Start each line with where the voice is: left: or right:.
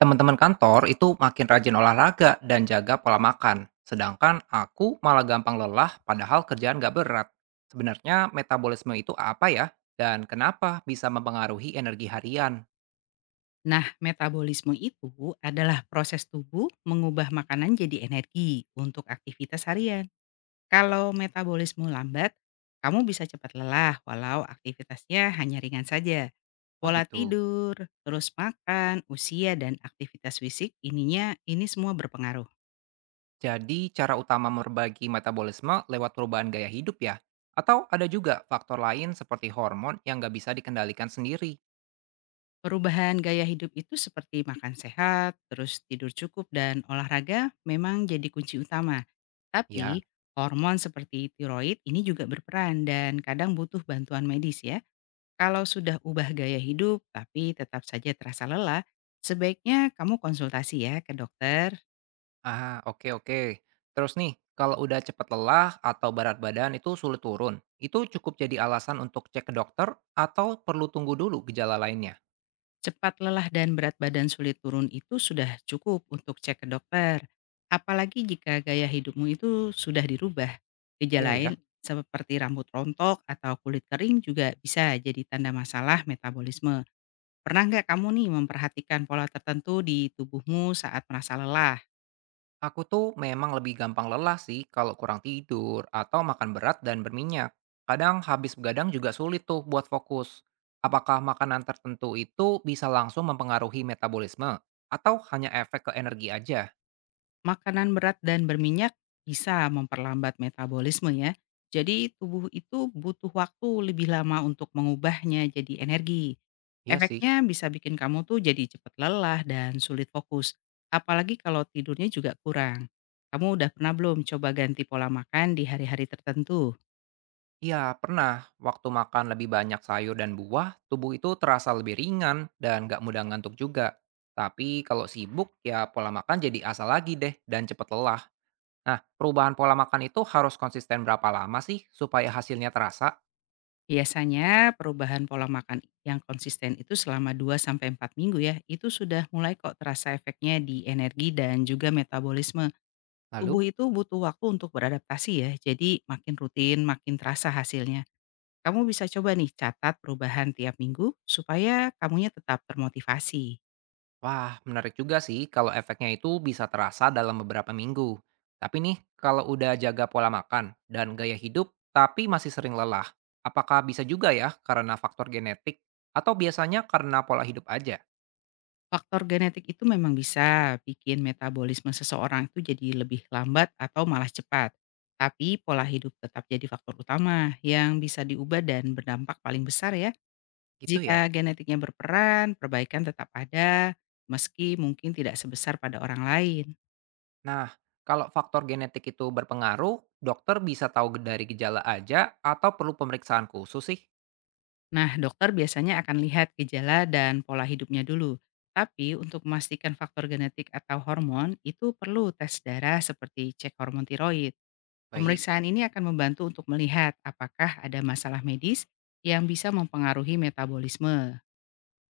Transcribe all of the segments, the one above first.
right: Teman-teman kantor itu makin rajin olahraga dan jaga pola makan, sedangkan aku malah gampang lelah padahal kerjaan gak berat. Sebenarnya metabolisme itu apa ya? Dan kenapa bisa mempengaruhi energi harian?
left: Nah, metabolisme itu adalah proses tubuh mengubah makanan jadi energi untuk aktivitas harian. Kalau metabolisme lambat, kamu bisa cepat lelah walau aktivitasnya hanya ringan saja.
right: Oh
left: Pola
right: gitu.
left: tidur, terus makan, usia dan aktivitas fisik ini semua berpengaruh.
right: Jadi cara utama memperbaiki metabolisme lewat perubahan gaya hidup ya? Atau ada juga faktor lain seperti hormon yang gak bisa dikendalikan sendiri?
left: Perubahan gaya hidup itu seperti makan sehat, terus tidur cukup, dan olahraga memang jadi kunci utama.
right: Ya.
left: Tapi hormon seperti tiroid ini juga berperan dan kadang butuh bantuan medis ya. Kalau sudah ubah gaya hidup tapi tetap saja terasa lelah, sebaiknya kamu konsultasi ya ke dokter.
right: Ah, oke oke. Terus nih, kalau udah cepat lelah atau berat badan itu sulit turun, itu cukup jadi alasan untuk cek ke dokter atau perlu tunggu dulu gejala lainnya?
left: Cepat lelah dan berat badan sulit turun itu sudah cukup untuk cek ke dokter. Apalagi jika gaya hidupmu itu sudah dirubah.
right: Iya
left: Gejala
right: ya,
left: lain seperti rambut rontok atau kulit kering juga bisa jadi tanda masalah metabolisme. Pernah nggak kamu nih memperhatikan pola tertentu di tubuhmu saat merasa lelah?
right: aku tuh memang lebih gampang lelah sih kalau kurang tidur atau makan berat dan berminyak. Kadang habis begadang juga sulit tuh buat fokus. Apakah makanan tertentu itu bisa langsung mempengaruhi metabolisme atau hanya efek ke energi aja?
left: Makanan berat dan berminyak bisa memperlambat metabolisme ya. Jadi tubuh itu butuh waktu lebih lama untuk mengubahnya jadi energi.
right: Iya sih.
left: Efeknya bisa bikin kamu tuh jadi cepat lelah dan sulit fokus. Apalagi kalau tidurnya juga kurang. Kamu udah pernah belum coba ganti pola makan di hari-hari tertentu?
right: Ya pernah. Waktu makan lebih banyak sayur dan buah, tubuh itu terasa lebih ringan dan nggak mudah ngantuk juga. Tapi kalau sibuk, ya pola makan jadi asal lagi deh dan cepet lelah. Nah, perubahan pola makan itu harus konsisten berapa lama sih supaya hasilnya terasa?
left: Biasanya perubahan pola makan yang konsisten itu selama 2 sampai 4 minggu ya, itu sudah mulai kok terasa efeknya di energi dan juga metabolisme.
right: Lalu,
left: Tubuh itu butuh waktu untuk beradaptasi ya, jadi makin rutin, makin terasa hasilnya. Kamu bisa coba nih catat perubahan tiap minggu supaya kamunya tetap termotivasi.
right: wah menarik juga sih kalau efeknya itu bisa terasa dalam beberapa minggu. Tapi nih, kalau udah jaga pola makan dan gaya hidup, tapi masih sering lelah, apakah bisa juga ya karena faktor genetik? Atau biasanya karena pola hidup aja?
left: Faktor genetik itu memang bisa bikin metabolisme seseorang itu jadi lebih lambat atau malah cepat. Tapi pola hidup tetap jadi faktor utama yang bisa diubah dan berdampak paling besar ya.
right: Gitu
left: Jika
right: ya?
left: genetiknya berperan, perbaikan tetap ada meski mungkin tidak sebesar pada orang lain.
right: Nah, kalau faktor genetik itu berpengaruh, dokter bisa tahu dari gejala aja atau perlu pemeriksaan khusus sih?
left: Nah, dokter biasanya akan lihat gejala dan pola hidupnya dulu. Tapi untuk memastikan faktor genetik atau hormon, itu perlu tes darah seperti cek hormon tiroid.
right: Baik.
left: Pemeriksaan ini akan membantu untuk melihat apakah ada masalah medis yang bisa mempengaruhi metabolisme.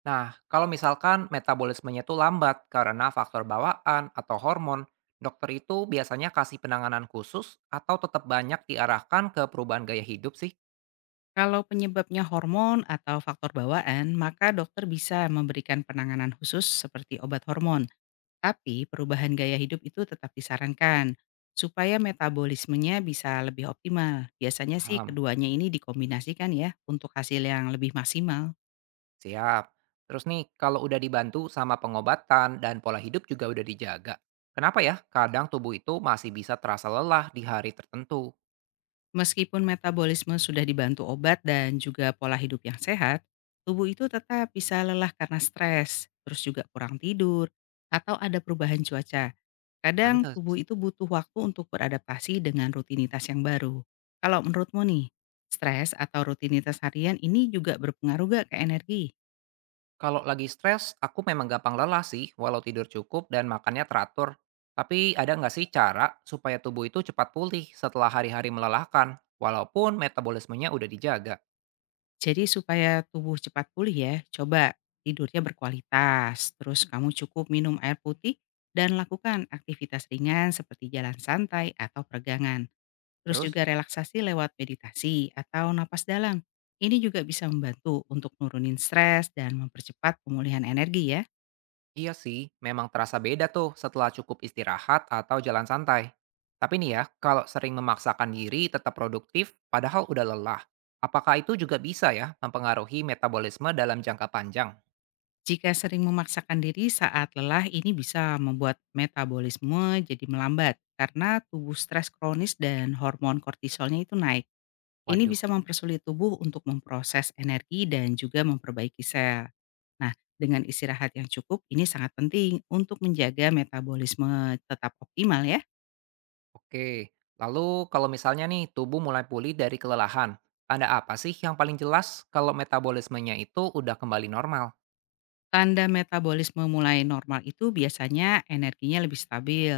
right: Nah, kalau misalkan metabolismenya itu lambat karena faktor bawaan atau hormon, dokter itu biasanya kasih penanganan khusus atau tetap banyak diarahkan ke perubahan gaya hidup sih?
left: Kalau penyebabnya hormon atau faktor bawaan, maka dokter bisa memberikan penanganan khusus seperti obat hormon. Tapi perubahan gaya hidup itu tetap disarankan, supaya metabolismenya bisa lebih optimal. Biasanya sih
right: Paham.
left: keduanya ini dikombinasikan ya untuk hasil yang lebih maksimal.
right: Siap. Terus nih, kalau udah dibantu sama pengobatan dan pola hidup juga udah dijaga. Kenapa ya? Kadang tubuh itu masih bisa terasa lelah di hari tertentu.
left: Meskipun metabolisme sudah dibantu obat dan juga pola hidup yang sehat, tubuh itu tetap bisa lelah karena stres, terus juga kurang tidur, atau ada perubahan cuaca. Kadang
right: Pantes.
left: tubuh itu butuh waktu untuk beradaptasi dengan rutinitas yang baru. Kalau menurutmu nih, stres atau rutinitas harian ini juga berpengaruh gak ke energi?
right: Kalau lagi stres, aku memang gampang lelah sih, walau tidur cukup dan makannya teratur. Tapi ada nggak sih cara supaya tubuh itu cepat pulih setelah hari-hari melelahkan, walaupun metabolismenya udah dijaga?
left: Jadi supaya tubuh cepat pulih ya, coba tidurnya berkualitas, terus kamu cukup minum air putih dan lakukan aktivitas ringan seperti jalan santai atau peregangan. Terus
right: Terus,
left: juga relaksasi lewat meditasi atau napas dalam. Ini juga bisa membantu untuk nurunin stres dan mempercepat pemulihan energi ya.
right: iya sih, memang terasa beda tuh setelah cukup istirahat atau jalan santai. Tapi nih ya, kalau sering memaksakan diri tetap produktif padahal udah lelah, apakah itu juga bisa ya mempengaruhi metabolisme dalam jangka panjang?
left: Jika sering memaksakan diri saat lelah, ini bisa membuat metabolisme jadi melambat karena tubuh stres kronis dan hormon kortisolnya itu naik. Ini
right: Waduh.
left: bisa mempersulit tubuh untuk memproses energi dan juga memperbaiki sel. Nah, dengan istirahat yang cukup ini sangat penting untuk menjaga metabolisme tetap optimal ya.
right: Oke, lalu kalau misalnya nih tubuh mulai pulih dari kelelahan, tanda apa sih yang paling jelas kalau metabolismenya itu udah kembali normal?
left: Tanda metabolisme mulai normal itu biasanya energinya lebih stabil,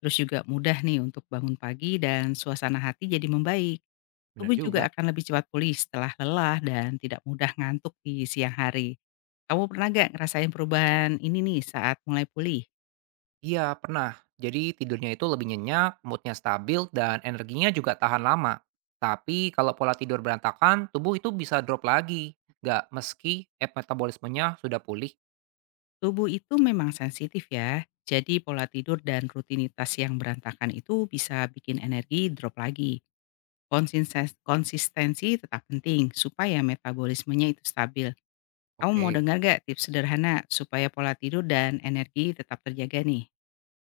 left: terus juga mudah nih untuk bangun pagi dan suasana hati jadi membaik.
right: Bener
left: Tubuh juga
right: juga.
left: akan lebih cepat pulih setelah lelah dan tidak mudah ngantuk di siang hari. Kamu pernah gak ngerasain perubahan ini nih saat mulai pulih?
right: Iya, pernah. Jadi tidurnya itu lebih nyenyak, moodnya stabil, dan energinya juga tahan lama. Tapi kalau pola tidur berantakan, tubuh itu bisa drop lagi. Nggak metabolismenya sudah pulih.
left: Tubuh itu memang sensitif ya, jadi pola tidur dan rutinitas yang berantakan itu bisa bikin energi drop lagi. Konsistensi tetap penting supaya metabolismenya itu stabil. Kamu mau
right: Oke.
left: dengar gak tips sederhana supaya pola tidur dan energi tetap terjaga nih?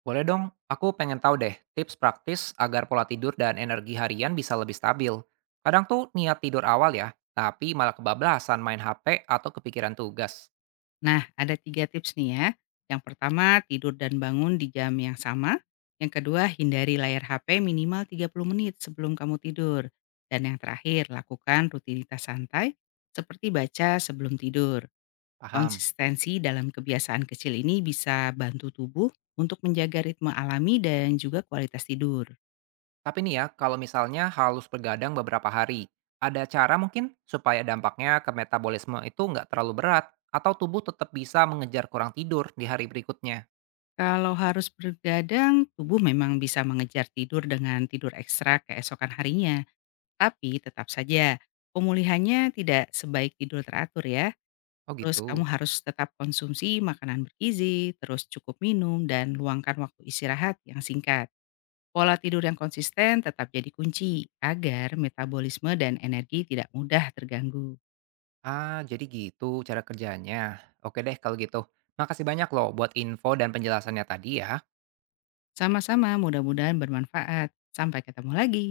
right: Boleh dong, aku pengen tahu deh tips praktis agar pola tidur dan energi harian bisa lebih stabil. Kadang tuh niat tidur awal ya, tapi malah kebablasan main HP atau kepikiran tugas.
left: Nah, ada tiga tips nih ya. Yang pertama, tidur dan bangun di jam yang sama. Yang kedua, hindari layar HP minimal 30 menit sebelum kamu tidur. Dan yang terakhir, lakukan rutinitas santai seperti baca sebelum tidur.
right: Paham.
left: Konsistensi dalam kebiasaan kecil ini bisa bantu tubuh untuk menjaga ritme alami dan juga kualitas tidur.
right: Tapi nih ya, kalau misalnya halus bergadang beberapa hari, ada cara mungkin supaya dampaknya ke metabolisme itu nggak terlalu berat atau tubuh tetap bisa mengejar kurang tidur di hari berikutnya.
left: Kalau harus bergadang, tubuh memang bisa mengejar tidur dengan tidur ekstra keesokan harinya. Tapi tetap saja, pemulihannya tidak sebaik tidur teratur ya.
right: Oh
left: Terus kamu
right: gitu.
left: harus tetap konsumsi makanan bergizi, terus cukup minum, dan luangkan waktu istirahat yang singkat. Pola tidur yang konsisten tetap jadi kunci agar metabolisme dan energi tidak mudah terganggu.
right: Ah, jadi gitu cara kerjanya. Oke deh kalau gitu. Makasih banyak loh buat info dan penjelasannya tadi ya.
left: Sama-sama mudah-mudahan bermanfaat. Sampai ketemu lagi.